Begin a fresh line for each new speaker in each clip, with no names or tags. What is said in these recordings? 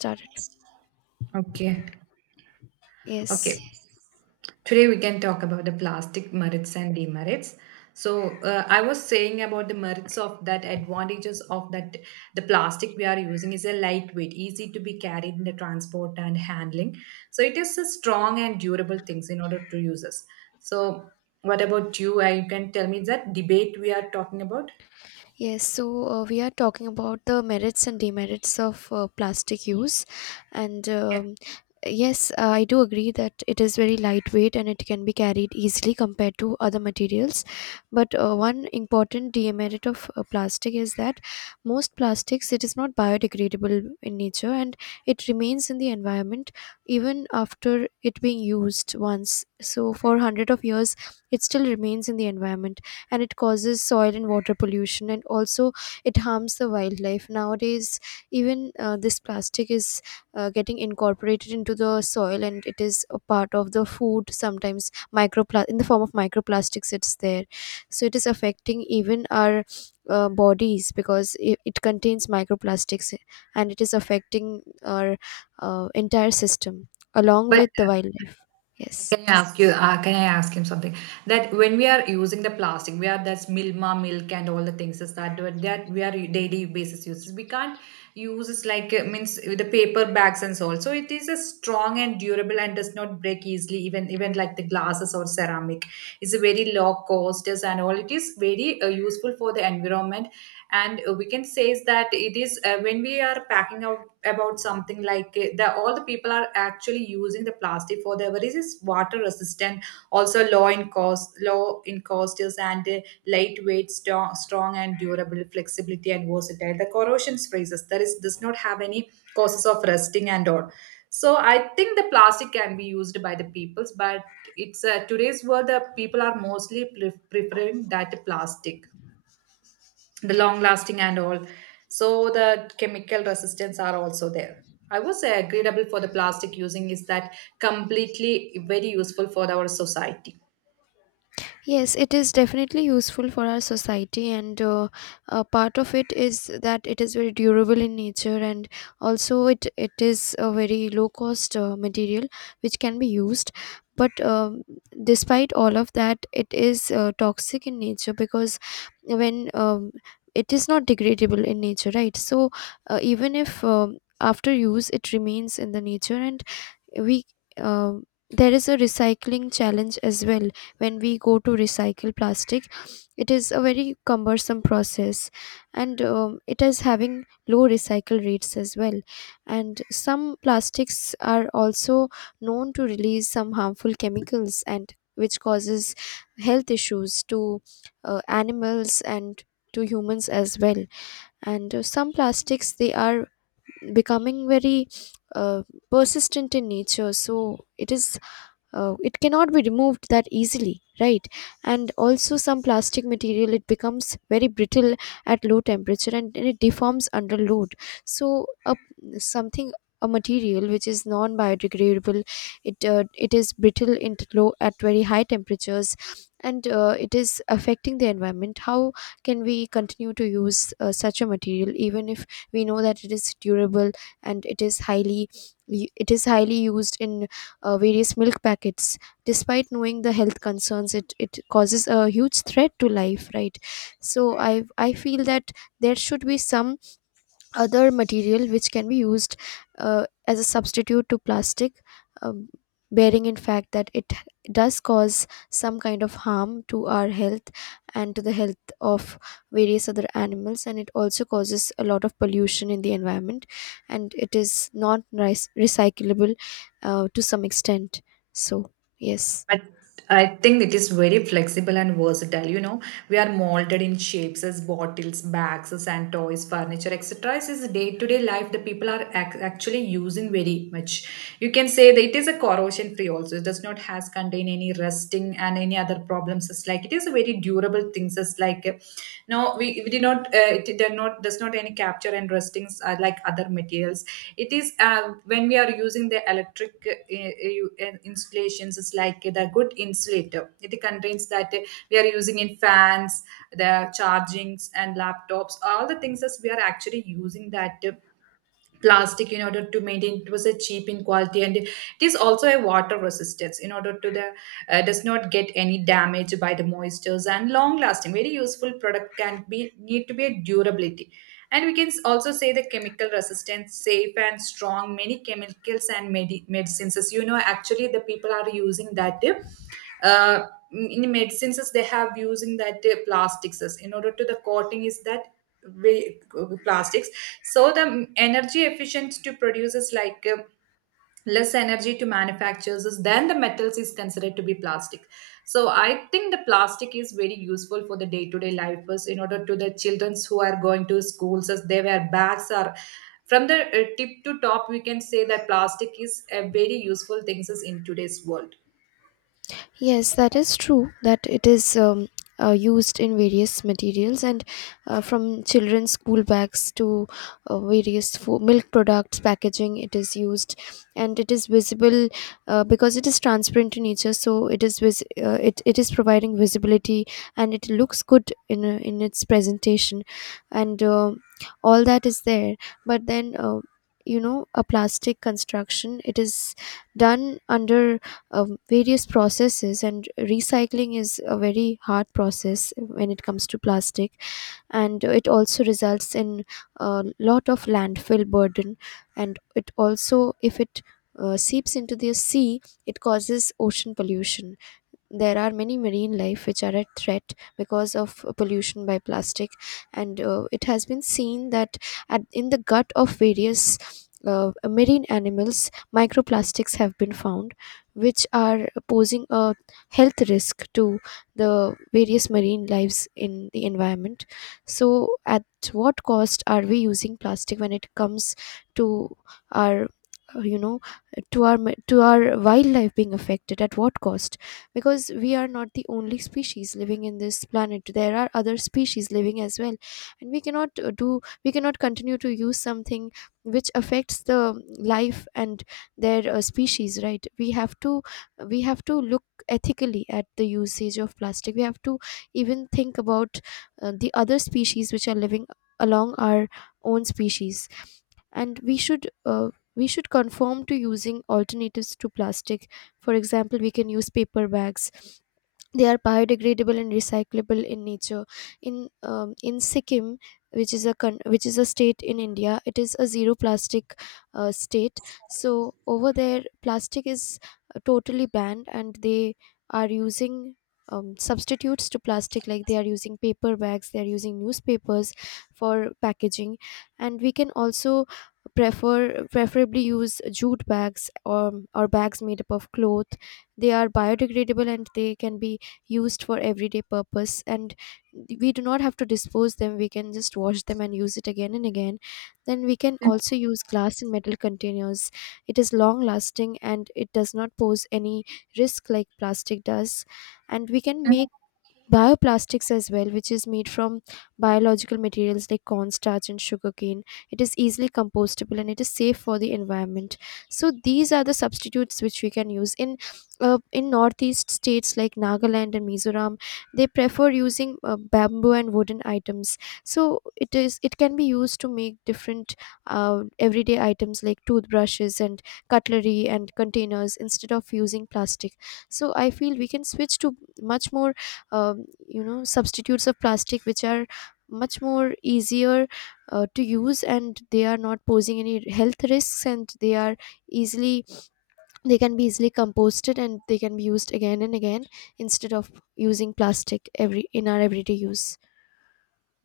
Started.
Okay. Okay.
Yes,
Today we can talk about the plastic merits and demerits. So I was saying about the merits of that advantages of that the plastic we are using is a lightweight, easy to be carried in the transport and handling. So it is a strong and durable things in order to use us. So what about you? You can tell me that debate we are talking about.
yes. So we are talking about the merits and demerits of plastic use. And
Yeah.
yes, I do agree that it is very lightweight and it can be carried easily compared to other materials. But one important demerit of plastic is that most plastics, it is not biodegradable in nature, and it remains in the environment even after it being used once. So for hundred of years it still remains in the environment, and it causes soil and water pollution, and also it harms the wildlife nowadays. Even this plastic is getting incorporated into the soil, and it is a part of the food sometimes. In the form of microplastics it's there, so it is affecting even our bodies because it contains microplastics, and it is affecting our entire system along
But
with the wildlife. Yes.
can I ask you? Can I ask him something? That when we are using the plastic, we are that's Milma milk and all the things is that we are daily basis uses. We can't use it like means with the paper bags and so on. So it is a strong and durable and does not break easily. Even like the glasses or ceramic, it's a very low cost is and all. It is very useful for the environment, and we can say is that it is when we are packing our about something like that all the people are actually using the plastic for their what is this water resistant also low in cost is and lightweight strong and durable flexibility and versatile the corrosion phrases there is does not have any causes of rusting and all. So I think the plastic can be used by the peoples. But it's today's world the people are mostly preferring that plastic the long lasting and all. So the chemical resistance are also there. I was agreeable for the plastic using is that completely very useful for our society.
Yes, it is definitely useful for our society, and a part of it is that it is very durable in nature, and also it is a very low cost material which can be used. But despite all of that, it is toxic in nature because when it is not degradable in nature, right? So even if after use it remains in the nature, and we uh, there is a recycling challenge as well. When we go to recycle plastic, it is a very cumbersome process, and it is having low recycle rates as well. And some plastics are also known to release some harmful chemicals, and which causes health issues to animals and to humans as well. And some plastics they are becoming very uh, persistent in nature, so it cannot be removed that easily, right? And also some plastic material it becomes very brittle at low temperature, and it deforms under load. So something, a material which is non biodegradable, it is brittle low at very high temperatures, and it is affecting the environment. How can we continue to use such a material even if we know that it is durable, and it is highly, it is highly used in various milk packets. Despite knowing the health concerns, it causes a huge threat to life, right? So I feel that there should be some other material which can be used as a substitute to plastic, um, bearing in fact that it does cause some kind of harm to our health and to the health of various other animals, and it also causes a lot of pollution in the environment, and it is not nice recyclable to some extent. So yes.
But I think it is very flexible and versatile. You know, we are molded in shapes as bottles, bags, as and toys, furniture, etc. This is day to day life that people are actually using very much. You can say that it is a corrosion free also. It does not has contain any rusting and any other problems. It's like it is a very durable things. It's like no, we did not it did not does not any capture and rustings are like other materials. It is when we are using the electric installations it's like the good insulator it contains that we are using in fans the chargings and laptops all the things that we are actually using that plastic in order to maintain it was a cheap in quality and it is also a water resistance in order to the does not get any damage by the moistures and long lasting very useful product can be need to be a durability. And we can also say the chemical resistance safe and strong many chemicals and medicines as you know actually the people are using that uh, in medicines as they have using that plastics as in order to the coating is that way plastics. So the energy efficient to produce like less energy to manufacturers is than the metals is considered to be plastic. So I think the plastic is very useful for the day-to-day life as in order to the children who are going to schools as they wear bags are from the tip to top we can say that plastic is a very useful things is in today's world.
Yes, that is true that it is used in various materials, and from children's school bags to various milk products packaging it is used, and it is visible because it is transparent in nature, so it is providing visibility, and it looks good in, in its presentation, and all that is there. But then, a plastic construction it is done under various processes, and recycling is a very hard process when it comes to plastic, and it also results in a lot of landfill burden. And it also, if it seeps into the sea, it causes ocean pollution. There are many marine life which are at threat because of pollution by plastic, and it has been seen that in the gut of various marine animals, microplastics have been found, which are posing a health risk to the various marine lives in the environment. So at what cost are we using plastic when it comes to our you know to our ma- to our wildlife being affected, at what cost? Because we are not the only species living in this planet. There are other species living as well, and we cannot continue to use something which affects the life and their species, right? We have to look ethically at the usage of plastic. We have to even think about the other species which are living along our own species, and we should conform to using alternatives to plastic. For example, we can use paper bags. They are biodegradable and recyclable in nature. In Sikkim, which is a which is a state in India, it is a zero plastic state. So over there, plastic is totally banned, and they are using substitutes to plastic, like they are using paper bags, they are using newspapers for packaging. And we can also preferably use jute bags, or bags made up of cloth. They are biodegradable and they can be used for everyday purpose, and we do not have to dispose them. We can just wash them and use it again and again. Then we can also use glass and metal containers. It is long lasting and it does not pose any risk like plastic does. And we can make bioplastics as well, which is made from biological materials like cornstarch and sugarcane. It is easily compostable and it is safe for the environment. So these are the substitutes which we can use in, in northeast states like Nagaland and Mizoram. They prefer using bamboo and wooden items. So it can be used to make different everyday items like toothbrushes and cutlery and containers instead of using plastic. So I feel we can switch to much more, substitutes of plastic which are much more easier to use, and they are not posing any health risks, and easily they can be easily composted, and they can be used again and again instead of using plastic every in our everyday use.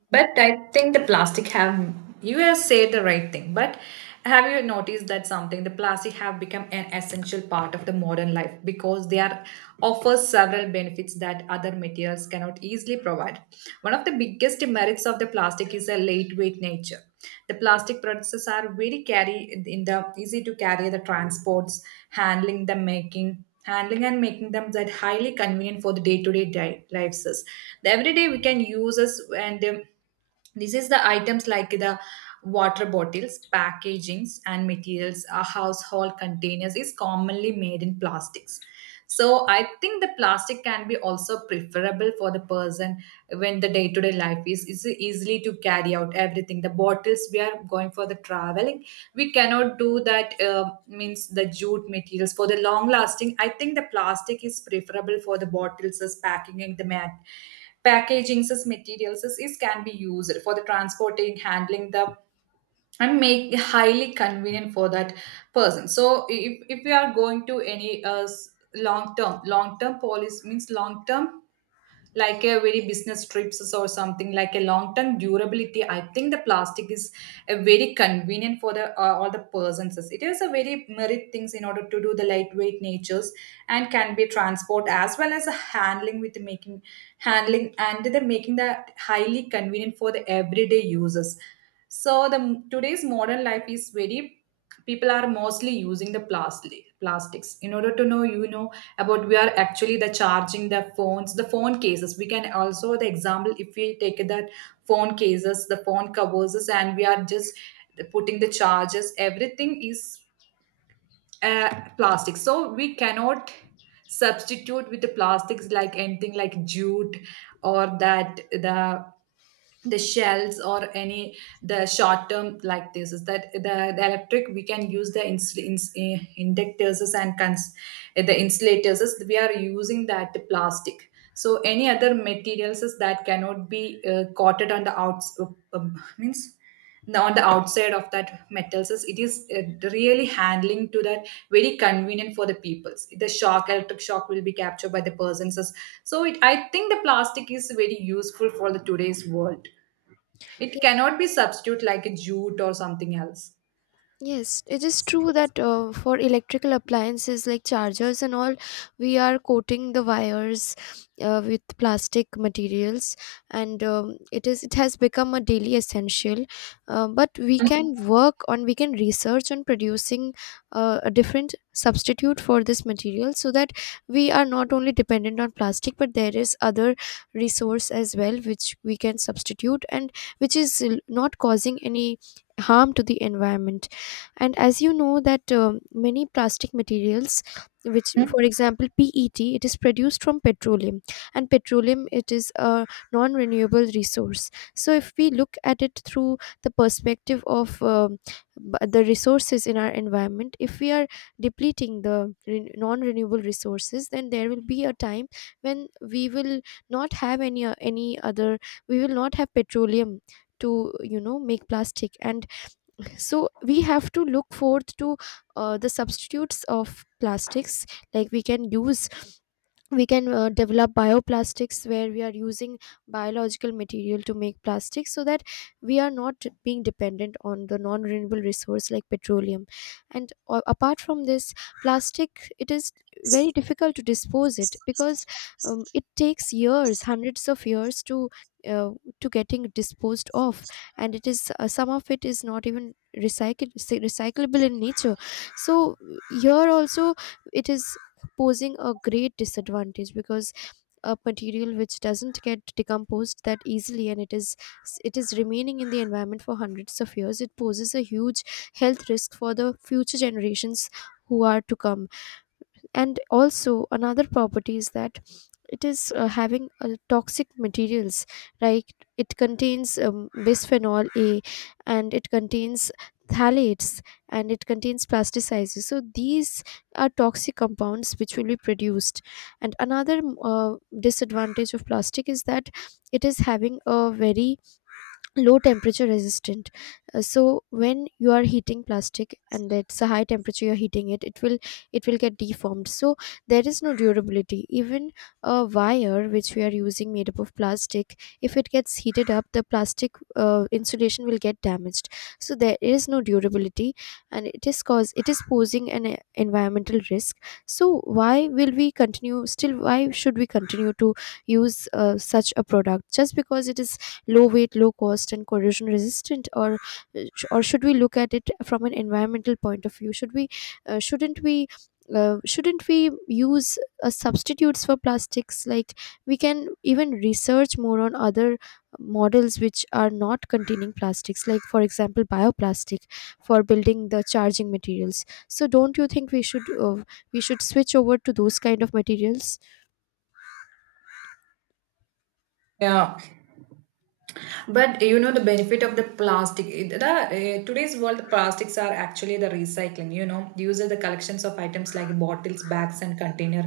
But I think the plastic have you have said the right thing. But have you noticed that something the plastic have become an essential part of the modern life because they are offer several benefits that other materials cannot easily provide. One of the biggest merits of the plastic is a lightweight nature. The plastic products are very carry in the easy to carry the transports, handling the making handling and making them that highly convenient for the day-to-day lives us. The everyday we can use us and this is the items like the water bottles packagings and materials our household containers is commonly made in plastics. So I think the plastic can be also preferable for the person when the day-to-day life is easily to carry out everything the bottles we are going for the traveling. We cannot do that means the jute materials for the long lasting. I think the plastic is preferable for the bottles as packing and the mat packaging as materials as is can be used for the transporting handling the and make highly convenient for that person. So if we are going to any long term policy means long term like a very business trips or something like a long term durability. I think the plastic is a very convenient for the all the persons. It is a very merit things in order to do the lightweight natures and can be transport as well as a handling with making handling and the making that highly convenient for the everyday users. So the today's modern life is very people are mostly using the plastics in order to know you know about we are actually the charging the phones the phone cases. We can also the example if we take that phone cases the phone covers and we are just putting the charges everything is uh, plastic. So we cannot substitute with the plastics like anything like jute or that the shells or any the short term like this is the electric. We can use the inductors and the insulators is we are using that plastic so any other materials is that cannot be coated on the outs means on the outside of that metals is it is really handling to that very convenient for the peoples the shock electric shock will be captured by the persons. So I think the plastic is very useful for the today's world. It cannot be substitute like a jute or something else.
Yes, it is true that for electrical appliances like chargers and all, we are coating the wires with plastic materials, and it has become a daily essential. But we can research on producing a different substitute for this material, so that we are not only dependent on plastic, but there is other resource as well which we can substitute, and which is not causing any harm to the environment. And as you know that many plastic materials, which for example PET, it is produced from petroleum, and petroleum it is a non renewable resource. So if we look at it through the perspective of the resources in our environment, if we are depleting the non renewable resources, then there will be a time when we will not have any o- any other we will not have petroleum to make plastic. And so we have to look forth to the substitutes of plastics, like we can use we can develop bioplastics where we are using biological material to make plastics, so that we are not being dependent on the non renewable resource like petroleum. And apart from this, plastic it is very difficult to dispose it, because it takes years, hundreds of years to, uh, to getting disposed of. And it is some of it is not even recycled recyclable in nature. So here also it is posing a great disadvantage, because a material which doesn't get decomposed that easily, and it is remaining in the environment for hundreds of years, it poses a huge health risk for the future generations who are to come. And also another property is that it is having toxic materials, right? It contains bisphenol A, and it contains phthalates, and it contains plasticizers, so these are toxic compounds which will be produced. And another uh, disadvantage of plastic is that it is having a very low temperature resistant. So when you are heating plastic, and that's a high temperature you're heating it, it will get deformed. So there is no durability. Even a wire which we are using made up of plastic, if it gets heated up, the plastic insulation will get damaged. So there is no durability. And it is posing an environmental risk. So why should we continue to use such a product, just because it is low weight, low cost, and corrosion resistant? Or uh, or should we look at it from an environmental point of view? Shouldn't we? Shouldn't we use substitutes for plastics, like we can even research more on other models which are not containing plastics, like for example bioplastic, for building the charging materials? So don't you think we should switch over to those kind of materials?
Yeah, but you know the benefit of the plastic. The today's world, the plastics are actually the recycling. You know, uses the collections of items like bottles, bags, and container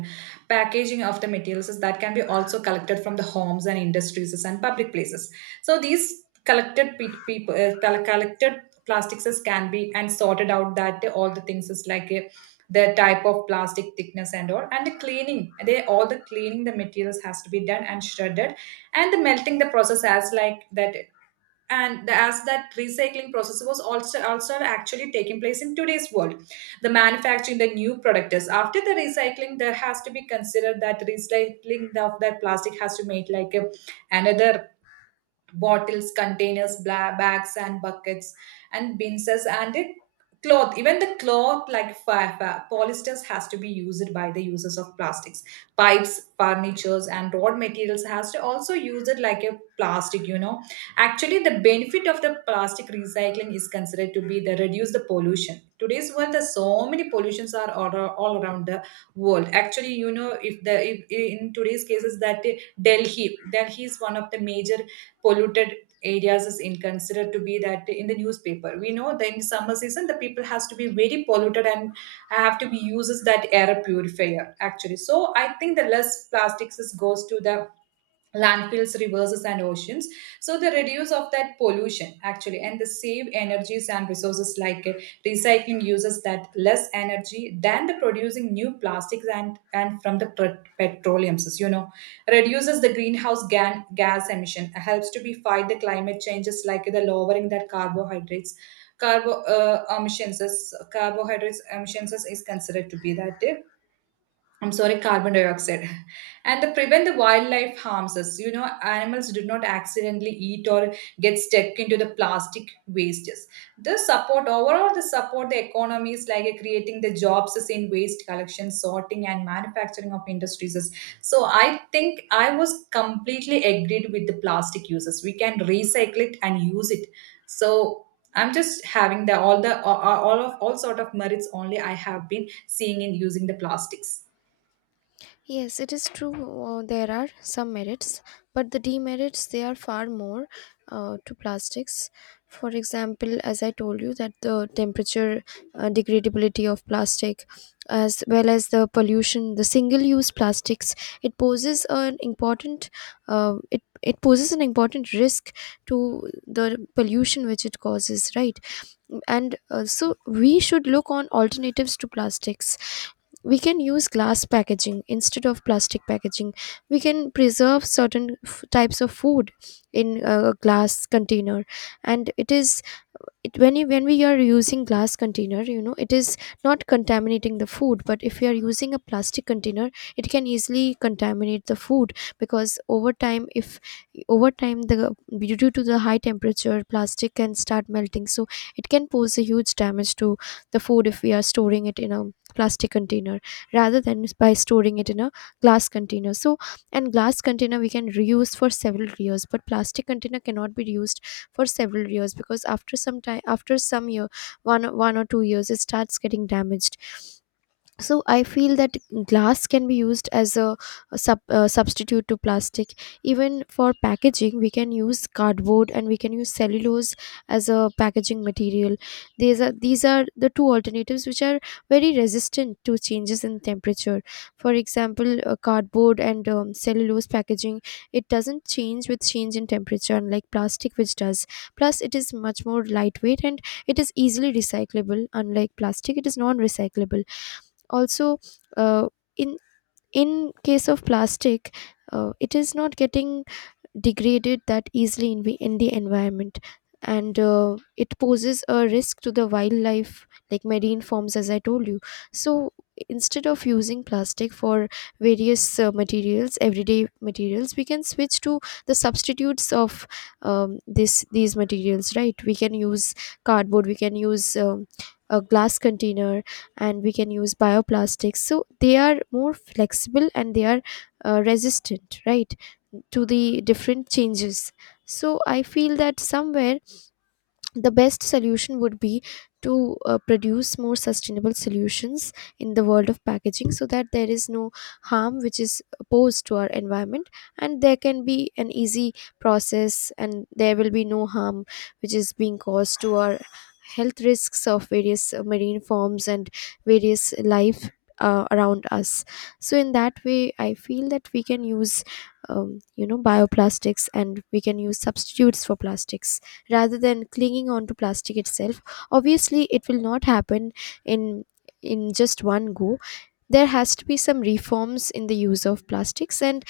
packaging of the materials is that can be also collected from the homes and industries and public places. So these collected people, collected plastics is can be and sorted out that all the things is like. The type of plastic thickness and all and the cleaning they all the cleaning the materials has to be done and shredded and the melting the process as like that and the, as that recycling process was also actually taking place in today's world the manufacturing the new product is after the recycling there has to be considered that recycling the, of that plastic has to make like a, another bottles, containers, bags, and buckets, and bins, as- and it cloth even the cloth like polysters has to be used by the users of plastics pipes furnitures and road materials has to also use it like a plastic you know actually the benefit of the plastic recycling is considered to be the reduce the pollution today's world there's so many pollutions are all around the world actually you know if in today's cases that delhi is one of the major polluted areas is in considered to be that in the newspaper we know that in summer season the people has to be very polluted and have to be uses that air purifier actually so I think the less plastics is goes to the landfills rivers and oceans so the reduce of that pollution actually and the save energies and resources like recycling uses that less energy than the producing new plastics and from the petroleums you know reduces the greenhouse gas emission, helps to be fight the climate changes like the lowering that carbohydrates. Carbo Emissions, carbohydrates emissions is considered to be that. I'm sorry, carbon dioxide. And to prevent the wildlife harms us, you know, animals do not accidentally eat or get stuck into the plastic wastes. The support, overall, the support the economies like creating the jobs is in waste collection, sorting, and manufacturing of industries. So I think I was completely agreed with the plastic uses. We can recycle it and use it. So I'm just having the all sort of merits only I have been seeing in using the plastics.
Yes, it is true. There are some merits, but the demerits, they are far more to plastics. For example, as I told you, that the temperature degradability of plastic, as well as the pollution, the single-use plastics, it poses an important it poses an important risk to the pollution which it causes, right? And so we should look on alternatives to plastics. We can use glass packaging instead of plastic packaging. We can preserve certain types of food in a glass container, and it is, it, when we are using glass container, you know, it is not contaminating the food. But if you are using a plastic container, it can easily contaminate the food, because over time if over time, the due to the high temperature, plastic can start melting, so it can pose a huge damage to the food if we are storing it in a plastic container rather than by storing it in a glass container. So, and glass container we can reuse for several years, but plastic container cannot be reused for several years, because after some time, after some year one, 1 or 2 years, it starts getting damaged. So I feel that glass can be used as a, a substitute to plastic. Even for packaging, we can use cardboard and we can use cellulose as a packaging material. These are the two alternatives which are very resistant to changes in temperature. For example, cardboard and cellulose packaging, it doesn't change with change in temperature, unlike plastic which does. Plus it is much more lightweight, and it is easily recyclable, unlike plastic, it is non recyclable. Also, uh, in in case of plastic, it is not getting degraded that easily in the environment. And it poses a risk to the wildlife, like marine forms, as I told you. So instead of using plastic for various materials, everyday materials, we can switch to the substitutes of, this these materials, right? We can use cardboard, we can use a glass container, and we can use bioplastics, so they are more flexible and they are resistant, right, to the different changes. So I feel that somewhere the best solution would be to produce more sustainable solutions in the world of packaging, so that there is no harm which is posed to our environment, and there can be an easy process and there will be no harm which is being caused to our health, risks of various marine forms and various life around us. So in that way I feel that we can use, you know, bioplastics, and we can use substitutes for plastics rather than clinging on to plastic itself. Obviously, it will not happen in in just one go. There has to be some reforms in the use of plastics, and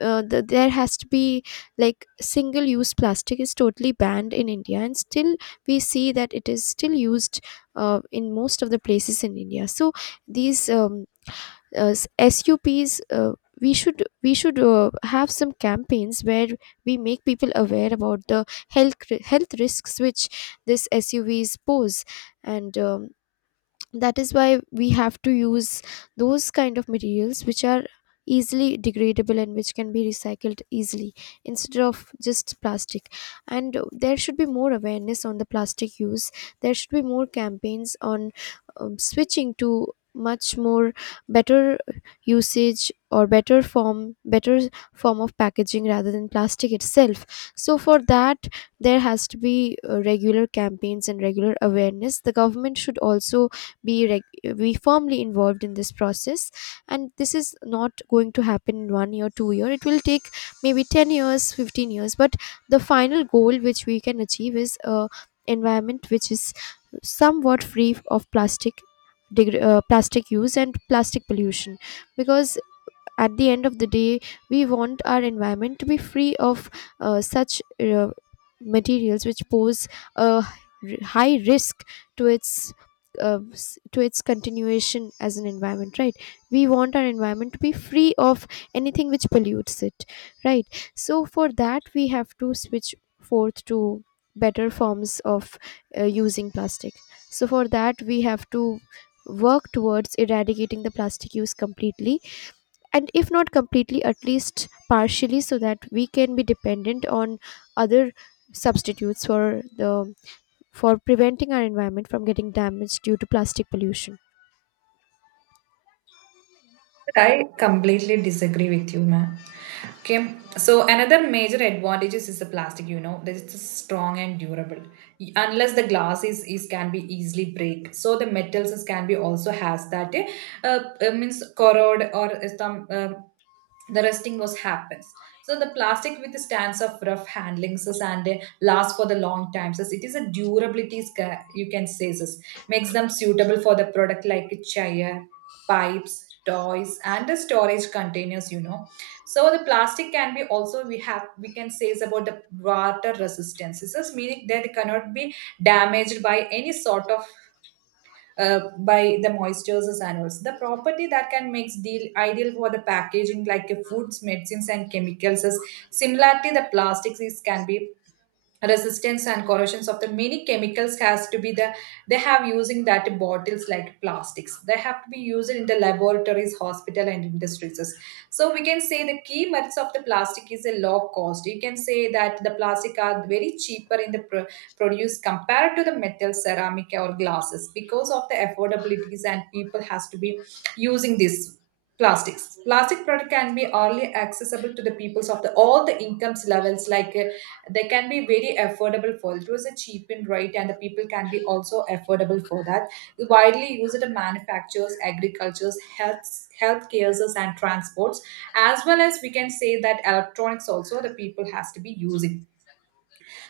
there has to be, like, single use plastic is totally banned in India, and still we see that it is still used in most of the places in India. So these SUPs. We should have some campaigns where we make people aware about the health risks which this SUVs pose, and that is why we have to use those kind of materials which are easily degradable and which can be recycled easily, instead of just plastic. And there should be more awareness on the plastic use. There should be more campaigns on switching to much more better usage, or better form of packaging rather than plastic itself. So for that, there has to be regular campaigns and regular awareness. The government should also be firmly involved in this process, and this is not going to happen in 1 year, 2 year. It will take maybe 10 years, 15 years, but the final goal which we can achieve is a environment which is somewhat free of plastic, plastic use and plastic pollution. Because at the end of the day, we want our environment to be free of such materials which pose a high risk to its to its continuation as an environment, right? We want our environment to be free of anything which pollutes it, right? So for that, we have to switch forth to better forms of using plastic. So for that, we have to work towards eradicating the plastic use completely, and if not completely, at least partially, so that we can be dependent on other substitutes for the, for preventing our environment from getting damaged due to plastic pollution.
I completely disagree with you, ma'am. Okay, so another major advantages is the plastic. You know, this is strong and durable. Unless the glass is can be easily break. So the metals is, can be also has that uh, means corrode or some the rusting was happens. So the plastic with the stands of rough handlings is and last for the long times. As it is a durability is you can say this makes them suitable for the product like a chair, pipes, toys, and the storage containers. So the plastic can be also, we can say, is about the water resistance. This is meaning that it cannot be damaged by any sort of by the moistures as animals. The property that can make deal ideal for the packaging like foods, medicines, and chemicals. Is similarly the plastics is can be resistance and corrosions of the many chemicals. Has to be the they have using that bottles like plastics, they have to be used in the laboratories, hospital, and industries. So we can say the key merits of the plastic is a low cost. You can say that the plastic are very cheaper in the produce compared to the metal, ceramic, or glasses because of the affordabilities, and people has to be using these plastics. Plastic product can be early accessible to the peoples of the all the incomes levels, like they can be very affordable for it. Was a cheap and right, and the people can be also affordable for that. Widely used in manufacturers, agricultures, health cares, and transports, as well as, we can say, that electronics also the people has to be using.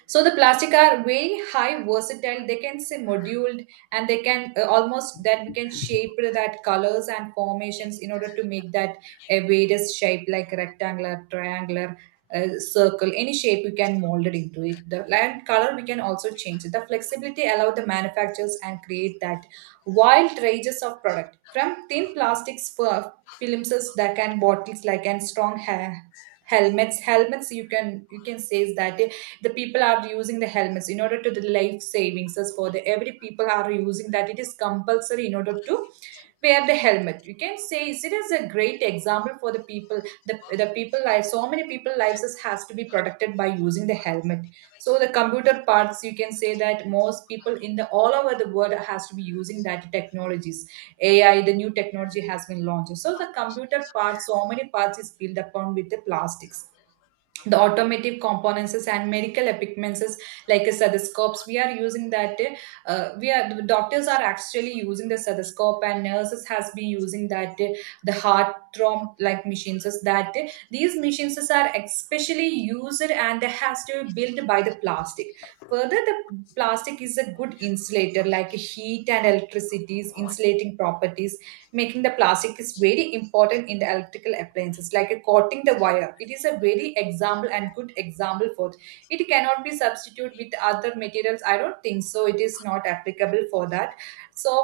So the plastic are very high versatile. They can say moduled, and they can almost then we can shape that colors and formations in order to make that a various shape, like rectangular, triangular, circle, any shape you can mold it into it. The land color we can also change it. The flexibility allow the manufacturers and create that wild ranges of product, from thin plastics for films that can bottles like, and strong hair, helmets. You can say is that the people are using the helmets in order to the life savings, as for the every people are using that. It is compulsory in order to wear the helmet, you can say. It is a great example for the people, the, the people life. So many people lives has to be protected by using the helmet. So the computer parts, you can say that most people in the all over the world has to be using that technologies. AI, the new technology, has been launched, so the computer parts, so many parts is built upon with the plastics, the automotive components, and medical equipments, like stethoscopes we are using that. We are The doctors are actually using the stethoscope, and nurses has been using that, the heart throb like machines. Is that these machines are especially used and has to be built by the plastic. Further, the plastic is a good insulator, like heat and electricity's insulating properties, making the plastic is very important in the electrical appliances, like coating the wire. It is a very example and good example for it. It cannot be substituted with other materials. I don't think so. It is not applicable for that. So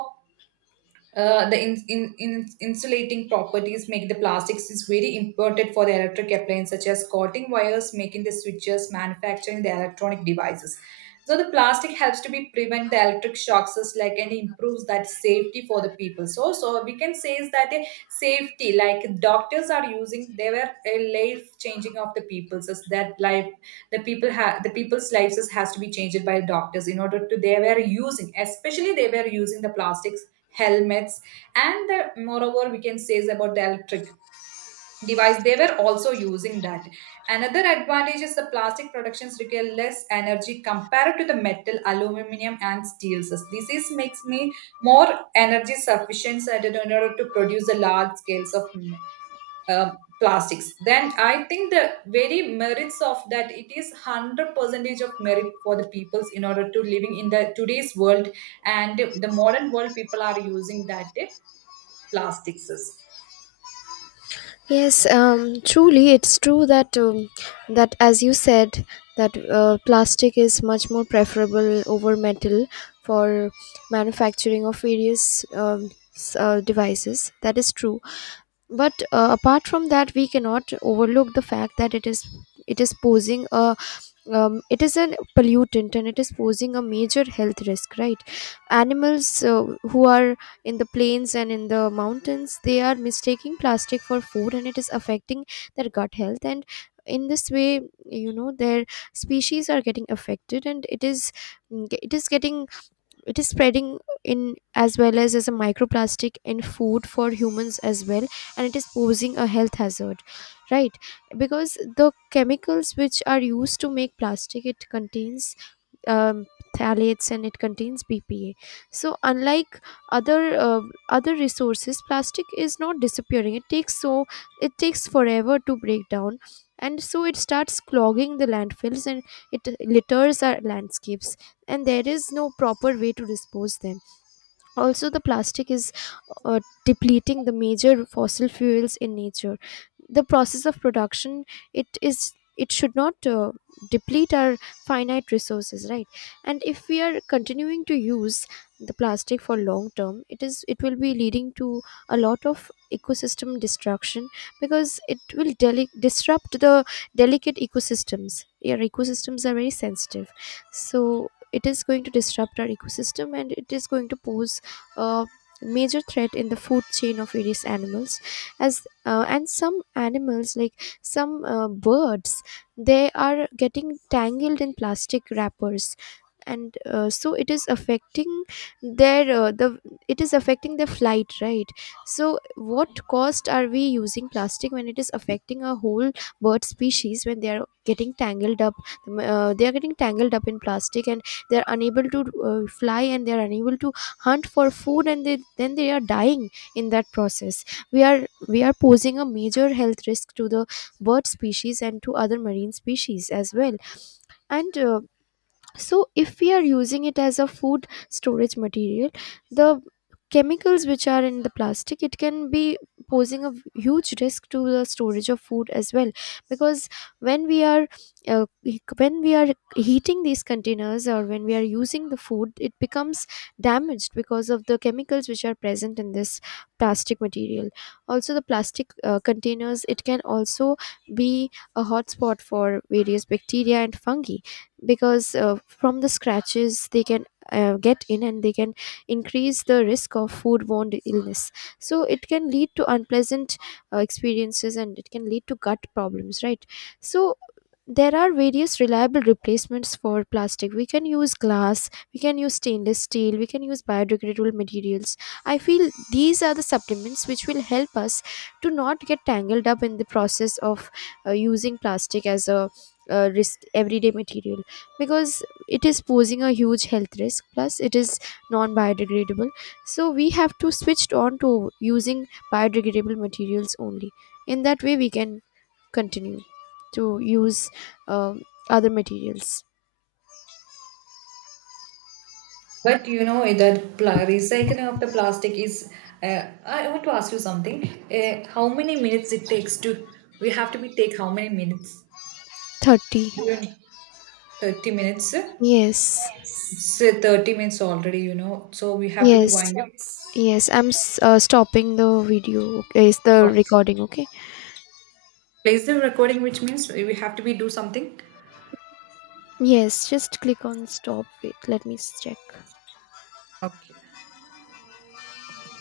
the insulating properties make the plastics is very important for the electric appliance, such as coating wires, making the switches, manufacturing the electronic devices. So the plastic helps to be prevent the electric shocks is like, and improves that safety for the people. So we can say is that a safety, like doctors are using. They were a life changing of the people's is that life. The people have the people's lives is, has to be changed by doctors in order to they were using, especially they were using the plastic helmets. And moreover, we can say is about the electric device, they were also using that. Another advantage is the plastic productions require less energy compared to the metal, aluminum, and steels. This is makes me more energy sufficient, and in order to produce the large scales of uh, plastics. Then I think the very merits of that, it is 100 percentage of merit for the peoples in order to living in the today's world, and the modern world people are using that plastics is.
Yes, truly, it's true that, that as you said, that plastic is much more preferable over metal for manufacturing of various devices. That is true. But apart from that, we cannot overlook the fact that it is posing a, it is a pollutant, and it is posing a major health risk, right? Animals, who are in the plains and in the mountains, they are mistaking plastic for food, and it is affecting their gut health, and in this way, you know, their species are getting affected. And it is, it is getting, it is spreading in, as well as a microplastic in food for humans as well, and it is posing a health hazard, right? Because the chemicals which are used to make plastic, it contains um, phthalates, and it contains BPA. So unlike other other resources, plastic is not disappearing. It takes so, it takes forever to break down, and so it starts clogging the landfills and it litters our landscapes. And there is no proper way to dispose them. Also, the plastic is uh, depleting the major fossil fuels in nature. The process of production, it is, it should not deplete our finite resources, right? And if we are continuing to use the plastic for long term, it is, it will be leading to a lot of ecosystem destruction, because it will disrupt the delicate ecosystems. Your ecosystems are very sensitive, so it is going to disrupt our ecosystem, and it is going to pose a major threat in the food chain of various animals. As and some animals like some birds, they are getting tangled in plastic wrappers, and so it is affecting their, the it is affecting their flight, right? So what cost are we using plastic, when it is affecting a whole bird species, when they are getting tangled up? They are getting tangled up in plastic, and they are unable to fly, and they are unable to hunt for food, and then they are dying in that process. We are posing a major health risk to the bird species and to other marine species as well. And so if we are using it as a food storage material, the chemicals which are in the plastic, it can be posing a huge risk to the storage of food as well. Because when we are, uh, when we are heating these containers, or when we are using the food, it becomes damaged because of the chemicals which are present in this plastic material. Also, the plastic containers, it can also be a hotspot for various bacteria and fungi, because from the scratches they can get in and they can increase the risk of foodborne illness. So it can lead to unpleasant experiences, and it can lead to gut problems, right? So there are various reliable replacements for plastic. We can use glass, we can use stainless steel, we can use biodegradable materials. I feel these are the supplements which will help us to not get tangled up in the process of using plastic as a, risk everyday material, because it is posing a huge health risk, plus it is non biodegradable. So we have to switch on to using biodegradable materials only. In that way, we can continue to use, um, other materials.
But you know eh, that recycling of the plastic is. I want to ask you something. How many minutes it takes to? We have to be take how many minutes?
30.
30 minutes.
yes
Say 30 minutes already. You know, so we have to be
yes
wind up.
yes, I'm stopping the video. Okay, is the
Okay.
recording okay?
Place the recording, which means we have to be do something.
Yes, just click on stop. Wait, let me check.
Okay.